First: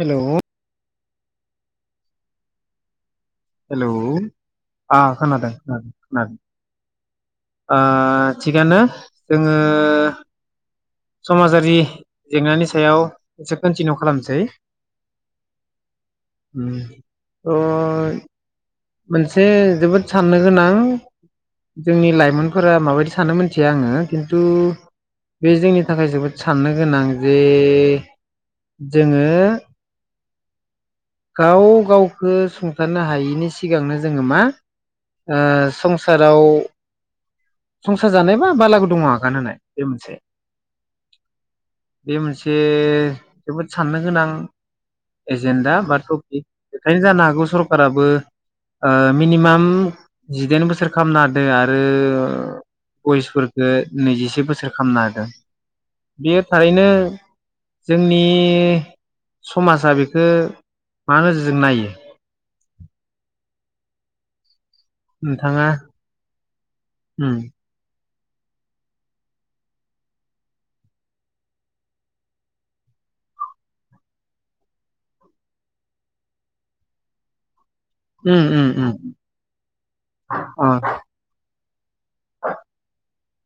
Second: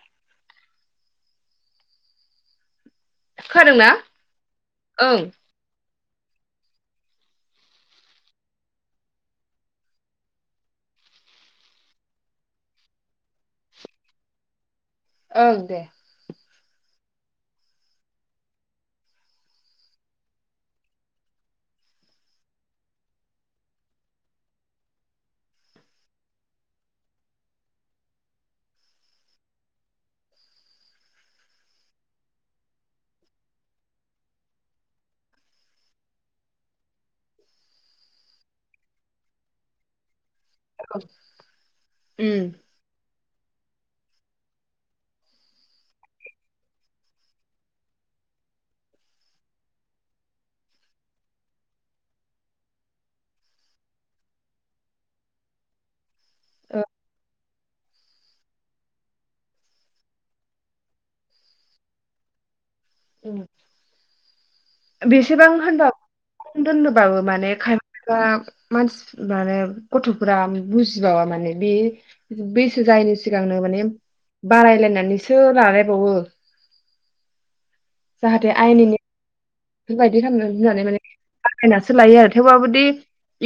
हेल' हेल' खोनादोंना आं ओं खोनादों ओ थिगानो जोङो समाजारि जेंनानि सायाव एसे कन्टिनिउ खालामनोसै ओं दे अ' मोनसे जोबोद साननो गोनां जोंनि लाइमोनफोरा माबायदि साननो मोनथिया आङो खिन्थु बे जोंनि थाखाय जोबोद साननो गोनां जे जोङो गाव गावखौ सुंथानो हायिनि सिगां सिगांनो जोङो मा संसाराव संसार जानाय बा बाला गुदुङाव आगान होननाय बे मोनसे ओं बे मोनसे जोबोद साननो गोनां एजेन्डा बा टपिक बेखायनो जानो हागौ सरकाबो मिनिमाम जिदाइन बोसोर खालामामना होादों आरो बयसखो नैजिसे बोसोर खालामामनो हादों बेयो थारैनो जोंनि समाजा बेखौ मा नोजोरजों नायो उम बेसेबां नोंथाङा होनबाव दोननोबाबो उम माने दा मानसि मान गथ'फोरा बुजिबावा माने बे बैसो जायैनि सिगांनो माने बारायलायनानैसो लालायबावो जाहाथे उम उम उम आयेननि बे बायदि खालामनानै अ होननानै माने [inaudible] सोलायो आरो थेवबाबोदि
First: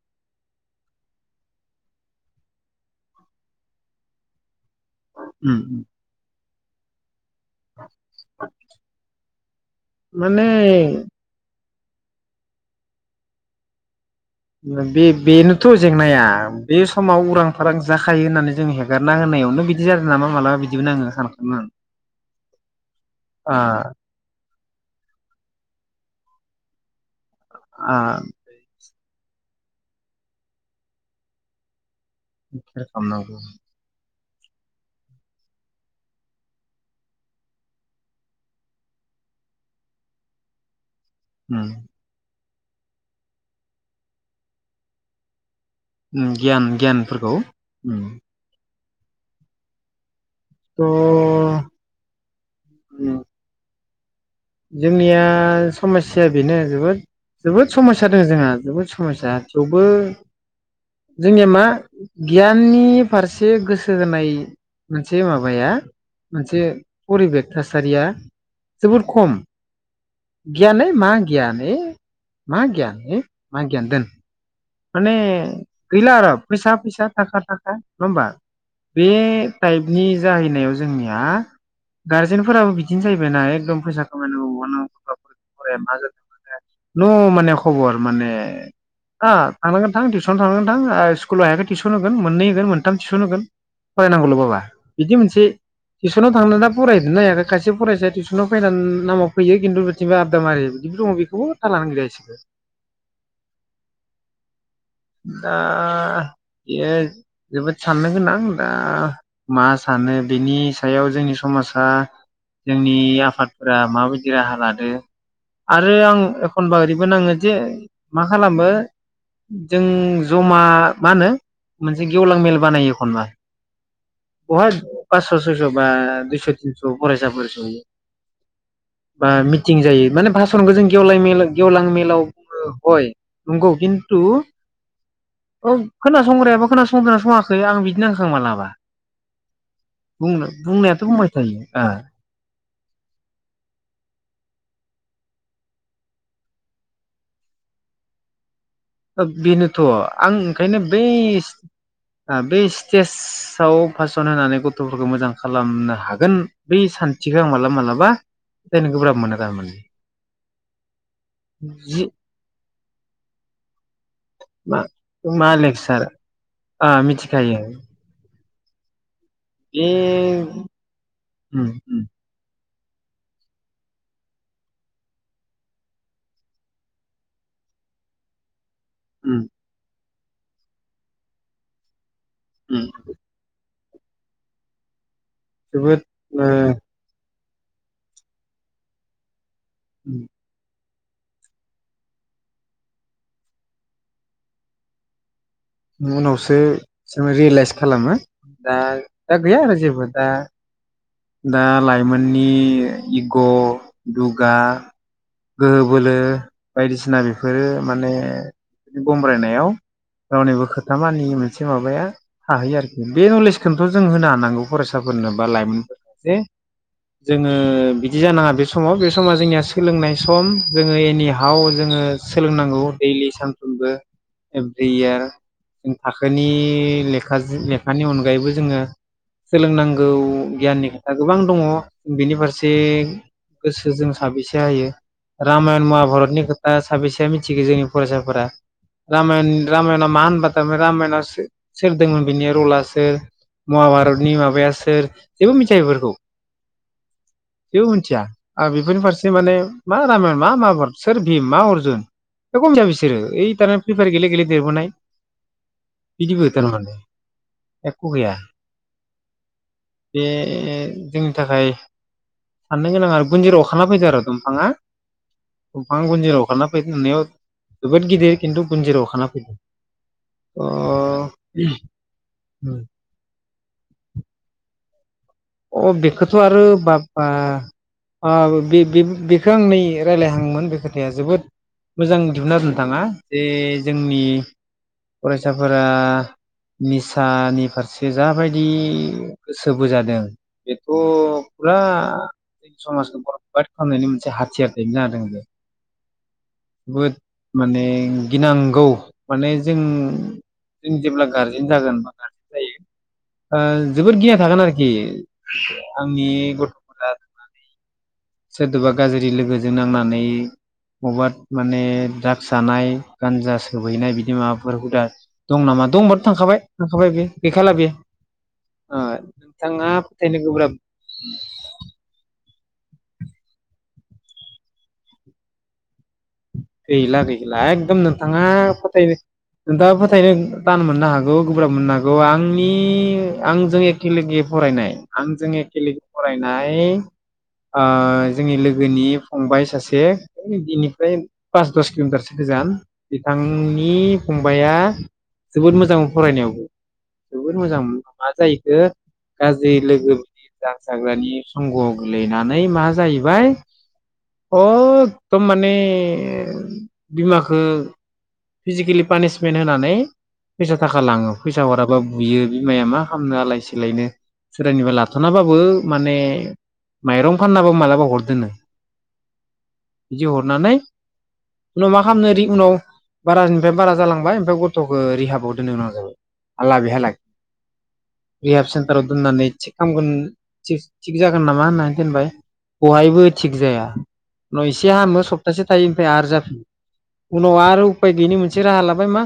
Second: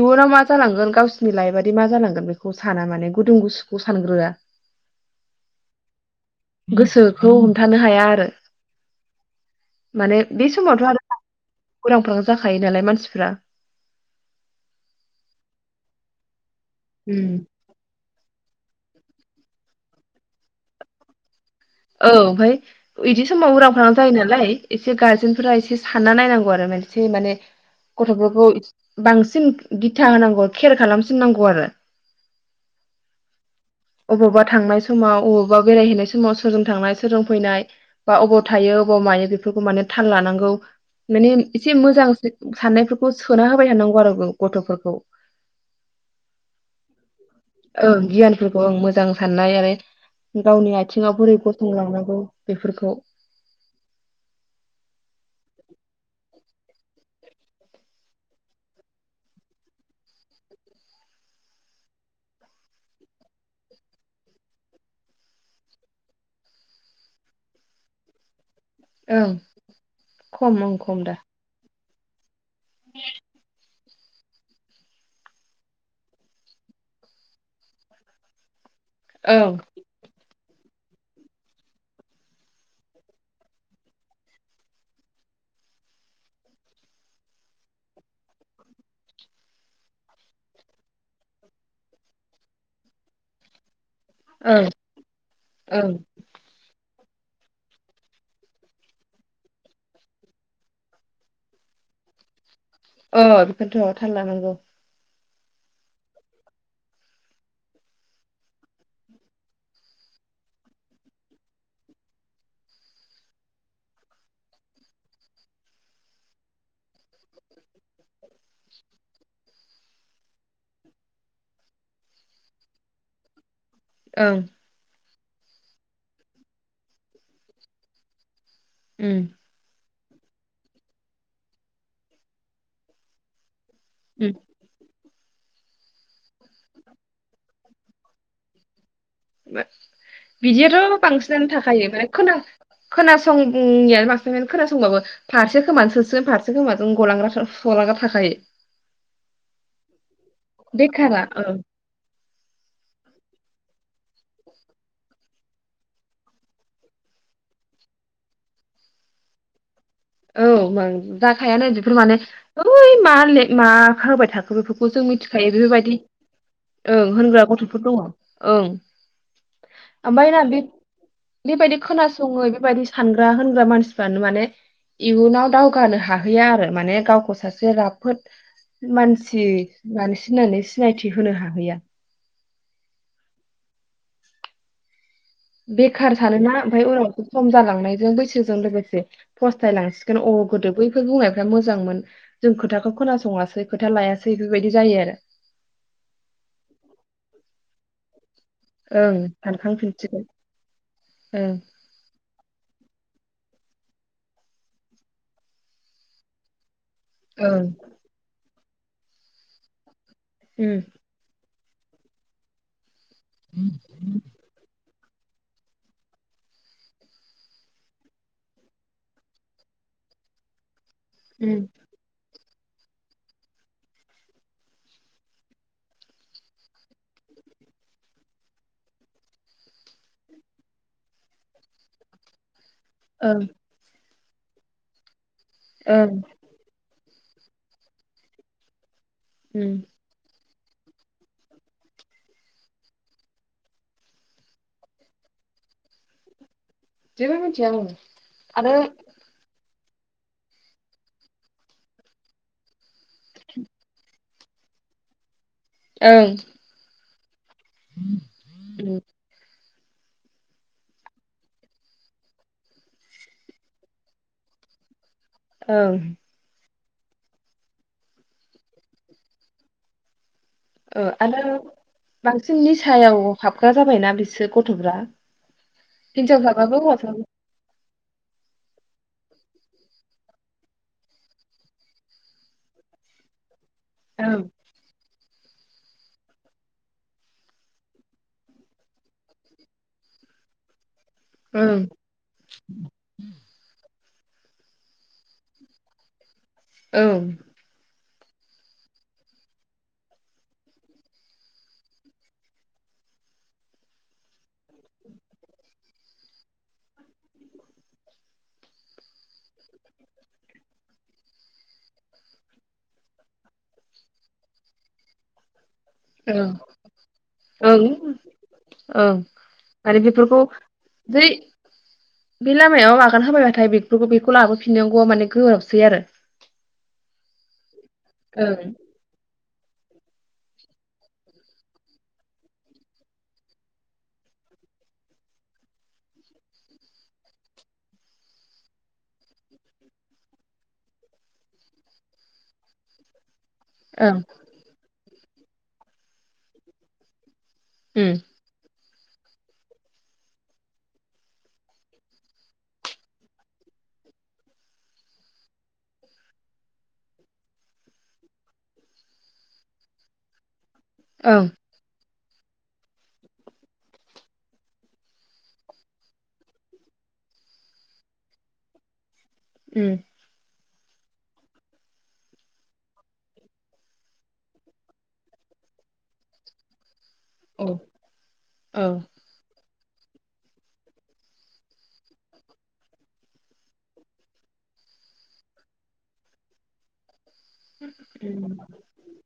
इयुनाव मा जालांगोन गावसिनिरनि लाइफि माबादि मा जालांगोन बेखौ साना माने गुदुं गुसुखौ सानग्रोआ उम गोसोखौ हमथानो हाया आरो माने उरांफारां जाखायो नालाय मानसिफ्रा बे बेनोथ' जेंनाया बे समाव उम उरां फारां जाखायो होननानै जों हेगारना होनायावनो बिदि जादों नामा मालाबा बिदिबो नाङो सानखाङो आं। औ ओमफाय इदि समाव उरां आं फारां जायो नालाय एसे गार्जेन फोर एसे सानना नायनांगौ आरो मोनसे माने आ गथ'फोरखौ इथ बांसिन दिथा होनांगौ खेर खालामसिनांगौ आरो। खेर खालामनांगौ उम अबावबा थांनाय समाव अबावबा बेरायहैनाय समाव सोरजों थांनाय सोरजों फैनाय बा अबाव थायो अबाव मायो बेफोरखौ माने थाल लानांगौ। माने एसे मोजांसो साननायफोरखौ सोना होबाय थानांगौ आरो ग-गथ'फोरखौ। उम गियान गियानफोरखौ ओं उम गियानफोरखौ ओं मोजां साननाय आरो गावनि थ' आथिङाव बोरै गसंलांनांगौ बेफोरखौ जोंनिया समस्या बेनो जोबोद जोबोद समस्या दोङो जोंहा जोबोद समस्या थेवबो जोंनिया मा गियाननि फारसे गोसो होनाय मोनसे माबाया मोनसे परिबेक थासारिया जोबो ओं खम ओं ग्यान ओइ खम मा दा गियान ओइ मा गियान ओइ मा गियान दोन माने गैला आरो फैसा फैसा थाखा थाखा नङा होमबा। बे ओं टाइपनि जाहैनायाव जोंनिया गारजेनफोराबो बिदिनो जाहैबायना एकदम फैसा खामायनांगौ [inaudible] नु माने खबर माने आ थानांगोन थां टिउसनाव थनांगोन थांं स्कुलाव हायाखै टिउसन होगोन मोननै होगोन मोनथाम टिउसन होगोन फरायनांगौल' बाबा ओं बिदि मोनसे ओं टिउसनाव थांनादों दा फराय नायाखै खायसे फरायसाया टिउसनाव फैनान नामाव फैयो खिन्थु बिथिबा आदामारि बिदिबो दङ बेखौबो था लानो गिया इसिबो। अ बेखौनोथ' थाल लानांगौ। दा बेयो जोबोद साननो गोनां दा मा सानो बेनि सायाव जोंनि समासा जोंनि आफादफोरा माबायदि राहा लादो आरो आं एखनबा ओरैबो नाङो जे मा खालामो जों जमा मा होनो मोनसे गेवलां मेल बानायो एखनबा। ओं [unintelligible] पासस' सयस' बा दुस' तिनस' फरायसाफोर जयो उम बा मिटिं जायो। माने भासनखौ जों गेवलाय मेल गेवलां मेलाव बुङो हय। नंगौ खिनथु औ खोना संग्रायाबो खोनासंदोंना सङा खो आं बिदि होखां मालाबा बुंनो [unintelligible] बिदियाथ' बुंनायाथ' बुंबाय बांसिनानो थायो थाखायो माने ओ ख खोनासंनायानो बांसिन खोनासंबाबो फारसे खोमासोसो फारसे खोमा जों गलांग्रा गलांग्रा थाखायो। बेनोथ' आं ओंखायनो बै बेखारा औ बै स्टेजाव पास्न होनानै गथ'फोरखौ मोजां खालामनो हागोन बै सान्थिखौ आं मालाबा मालाबा फोथायनो गोब्राब मोनो थारमाने। औ जाखायानो बिफोर जि माने [unintelligible] थाख होबाय थाखो मा बेफोरखौ जों मिथिखायो मा बेफोरबायदि लेक्सार आ ओं होनग्रा मिथिखायो गथ'फोर दङ। ओं बे ओमफ्राय ना बे- उम बेबायदि उम खोनासङो बेबायदि सानग्रा होनग्रा मानसिफ्रानो माने इयुनाव दावगानो हाहैया आरो माने गावखौ सासे राफोद उम मानसि मानसि नानै थिनानै सिनायथि होनो हाहैया उम जोबोद बेखार थादों ओ ना ओमफाय उनाव खम जालांनायजों बैसोजों लोगोसे फस्थायलांसिगोन अ गोदो बै फोर बुंनायफ्रा मोजांमोन मोन जों खोथाखौ खोनासङासै खोथा लायासै बेफोरबायदि जायो आरो। उनावसो जों रिलाइस खालामो दा ओं दा गैया आरो जेबो सानखांफिनसिगोन दा ओं दा लाइमोननि इग' दुगा गोहो बोलो बायदिसिना ओं बेफोरो माने बि गमब्रायनायाव रावनिबो उम खोथा मानियोमोन। मोनसे माबाया थाहै आरोखि बे नलेजखोनथ' जों होनो हानांगौ फरायसा फोरनो बा लाइमोनफोर जे जोङो बिदि जानाङा बे समाव बे समा जोंनिया सोलोंनाय सम। जोङो एनिहाव उम जोङो सोलोंनांगौ दैलि सानफ्रोमबो एब्रि इयार जों थाखोनि लेखाज लेखानि अनगायैबो जोङो सोलोंनांगौ गियाननि दा गोबां दङ बेनि फारसे जे ओं गोसोजों साबेसे हायो? रामायन ओं महाभारतनि खोथा साबेसेया मिथिगो जोंनि फरायसाफोरा रामाय उम रामायना मा होनबाथा रामायना सोरदोंमोन बेनि रला सोर महाभारतनि माबाया सोर जेबो मिथिया एफोरखौ औ जेबो मिथिया आङो जेबो मिथिया आं आरो बेफोरनि फारसे माने मा रामायन मा माबार सोर भिम मा अर्जुन एक मिथिया बिसोर रो ओय दाना फ्रि फायार गेले गेले देरबोनाय ओं बिदि बैथान माने एख' गैया उम बे जोंनि थाखाय साननो गोनां आरो गुनजिर अरखाना फैदो आरो दंफाङा ओं दफां गुनजेर अरखाना फैनायाव जोबोद गिदिर खिन्थु गुन्जिराव अखाना फैदों अ आरो बांसिन निसायाव हाबग्रा जाबायना बिसोर गथ'फ्रा अ बेखौथ' आरो हिनजावसाबाबो हौवासाबाबो बाबा आ बेखौ आं नै रायज्लायहांमोन बे खोथाया जोबोद मोजां दिहुना होदोंथाङा जे जोंनि ओं फरायसाफोरा निसानि फारसे जाबायदि गोसो बोजादों [inaudible] फुरा ओं समाज बरबाद खालामनायनि मोनसे एसे हाथियार दैनो ज जादों बहुद ओं माने गिनांगौ माने जों जों जेब्ला गारजेन जागोन बा गारजेन जायो ओ जोबोर गिना थागोन आरोखि आंनि गथ'फोरा थांनानै सोरदोबा गाज्रि लोगोजों नांनानै बबेबा माने द्रागस जानाय गान्जा सोबहैनाय बिदि माबाफोर हुदा दं नामा दंबाथ' ओं थांखाबाय थांखाबाय बे गैखाला बेयो ओं ओ ओं नोंथाङा माने बेफोरखौ फोथायनो गोब्राब जै बे लामायाव आगान होबायबाथाय बेफोरखौ बेखौ लाबोफिननांगौआ माने गोरोबसै आरो [unintelligible] [unintelligible] थाङा ओं फोथायनो नोंथाङा दा फोथायनो थान मोननो हागौ गोब्राब मोननो हागौ आंनि आंजों एखेगे फरायनाय आंजों एखगे फरायनाय ओ जोंनि लोगोनि फंबाय सासेनि पास दस किल'मिटारसो गोजान आंनि ओं फंबाया जोबोद मोजां फरायनायावबो जोबोर मोजां उम मा जाहैखो गाज्रि लोगो बिदि द्रागस जाग्रानि संग गोलैनानै मा जाहैबाय अकदम माने बिमाखो फिजिकेलि पानिसमेन्ट होनानै फैसा थाखा लाङो ओं फैसा हराबा बु बुयो बिमाया मा खालामनो आलाय सिलायनो सोरनिफ्राय लाथनाबाबो माने माइरं फाननाबो मालाबा हरदोनो उम बिदि हरनानै उनाव मा खालामनो रि उनाव बारानिफ्राय बारा जालांबाय ओमफ्राय गथखौ रिहाबाव दोननो गोनां जाबाय आला बेहालागै औ रिहाब औ सेनटाराव दोननानै हामगोन थिग जागोन नामा होननानै दोनबाय बहायबो थिग जाया उनाव एसे हामो सप्तासे थायो आरो जाफिनो उनाव आरो उफाय गैयिनि मोनसे उम राहा लाबाय मा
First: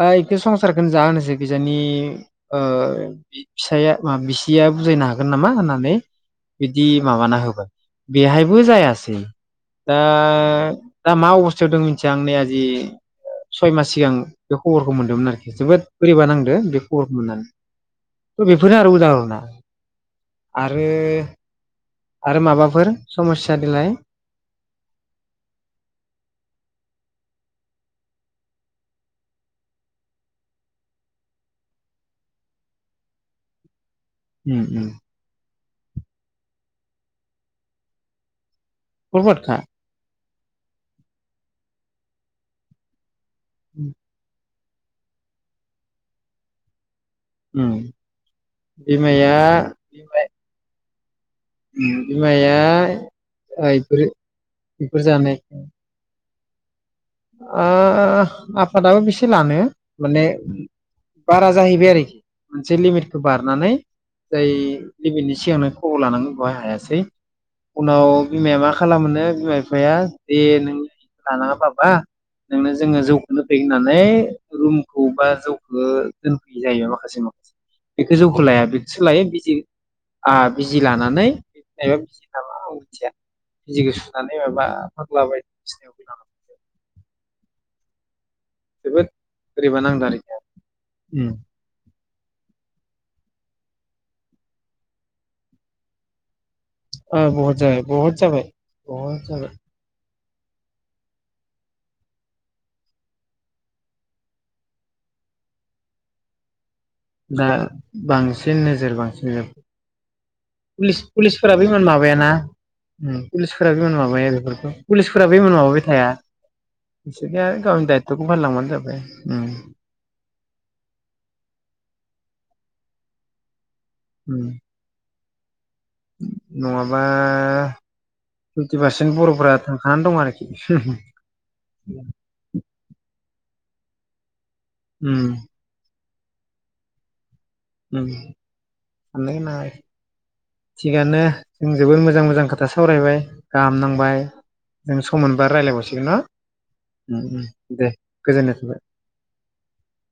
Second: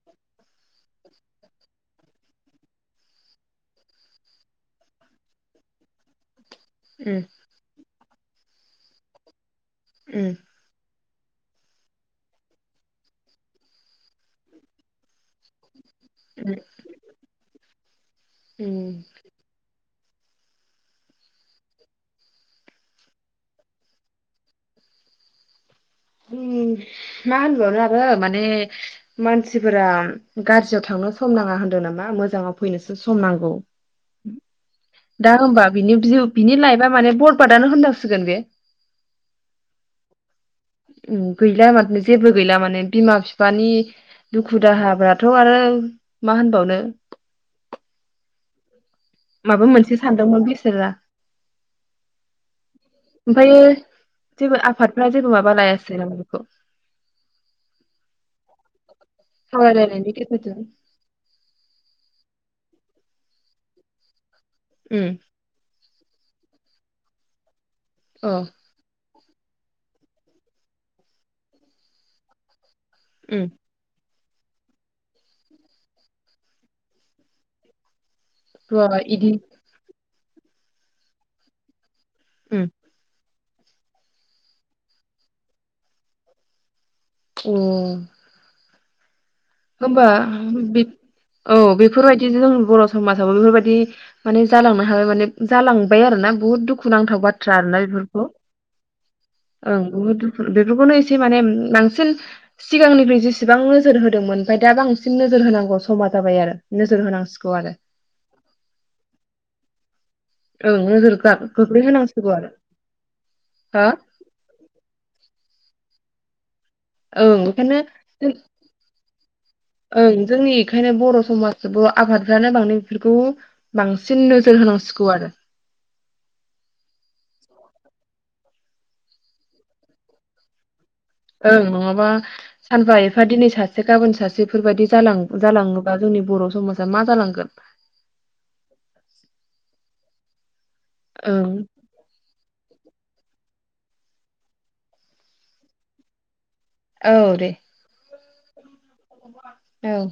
ओइ संसारखौनो जा होनोसै किजानि फिसाया बिसिया बुजायनो हागोन नामा होननानै बिदि उम माबाना होबाय बेहायबो जायासै उम दा दा मा अबस्थायाव दों मिथिया आं नै आजि सय मास सिगां बे खबरखौ मोनदोंमोन आरोखि जोबोद बोरैबा नांदो बे खबरखौ मोननानै थ बेफोरनो आरो उम उदाहरना आरो आरो माबाफोर समस्या देलाय मा होनबावनो आरो माने मानसिफोरा गाज्रियाव थांनो सम नाङा होनदों नामा मोजाङाव फैनोसो सम नांगौ उम उम दा होनबा बिनि बिनि लाइफ दा माने बरबादानो होनजासिगोन बे बरबादखा उम गैला माथो जेबो गैला माने बिमा बिफा नि दुखु दुखु दाहाबाथ' आरो मा होनबावनो उम बिमाया माबा मोनसे बिमा सानदोंमोन बेसोरा बिमाया ओमफ्रायो ओइ बेफोर बेफोर जानाय खौ ओआफादाबो बेसे लानो सावरायलायनायनि माने गेजेरजों बारा जाहैबाय आरोखि मोनसे लिमिटखौ बारनानै जाय उम लेभेलनि सिगांनो खबर लानांगौ हायासै उनाव अ बिमाया मा खालामनो बिमा बिफाया दे नों लानाङा बाबा [unintelligible] जोङो जौखौनो उम फेयो होननानै रुमखौ बा जौखौ दोनफैयो जायो माखासे माखासे बेखौ जौखौ लाया र' बेखौसो लायो इदि बिजि आ बिजि लानानै मायबा बिजि नामा उम आं मिथिया बिजिखौ सुनानै माबा फाग्ला बायदिसिनायाव लां उम जोबोद बोरैबा होमबा नांदों आरोखि बे उम औ बेफोरबाय दि जों बर' समाजावबो बेफोरबायदि माने जालांनो हाबाय माने जालांबाय आरो ना बुहुत दुखु दुखुनांथाव ओ बाथ्रा बहुद आरोना जाबाय बहुद बेफोरखौ जाबाय बहुद जाबाय ओं बुहुद बेफोरखौनो एसे माने बांसिन सिगांनिख्रुइ जेसेबां नोजोर होदोंमोन ओमफ्राय दा बांसिन नोजोर होनांगौ समा जाबाय आरो नोजोर दा होनांसिगौ आरो बांसिन नोजोर बांसिन जोब ओं पुलिस नोजोर गा- पुलिसफोराबो इमान माबायाना गोग्लैहोनांसिगौ आरो उ पुलिसफोराबो हो इमान माबाया बेफोरखौ पुलिसफोराबो बै मोन माबाबाय थाया ओं बिसोरनिया बेखायनो गावनि दायथ'खौ जों फालिलांबानो जाबाय उम ओं जोंनि बेखायनो बर' समाज सुबुंङा आबादफ्रानो बांदों बेफोरखौ बांसिन उम नोजोर होनांसिगौ आरो नङाबा फिफ्टि पारसेन्ट बर'फ्रा थांखानानै दं आरोखि हुम हुम ओं नङाबा सानफा एफा दिनै सासे गाबोन सासे बेफोरबायदि जालां उम जालाङोबा जोंनि बर' समाजा मा जालांगोन उय साननो‌गोनां आरो थिगानो ओं जों जोबोर मोजां मोजां खो था सावरायबाय गाहाम नांबाय जों सम मोनबा रायलायबावसिगोन ना उम उम दे गोजोननाय थाबाय औ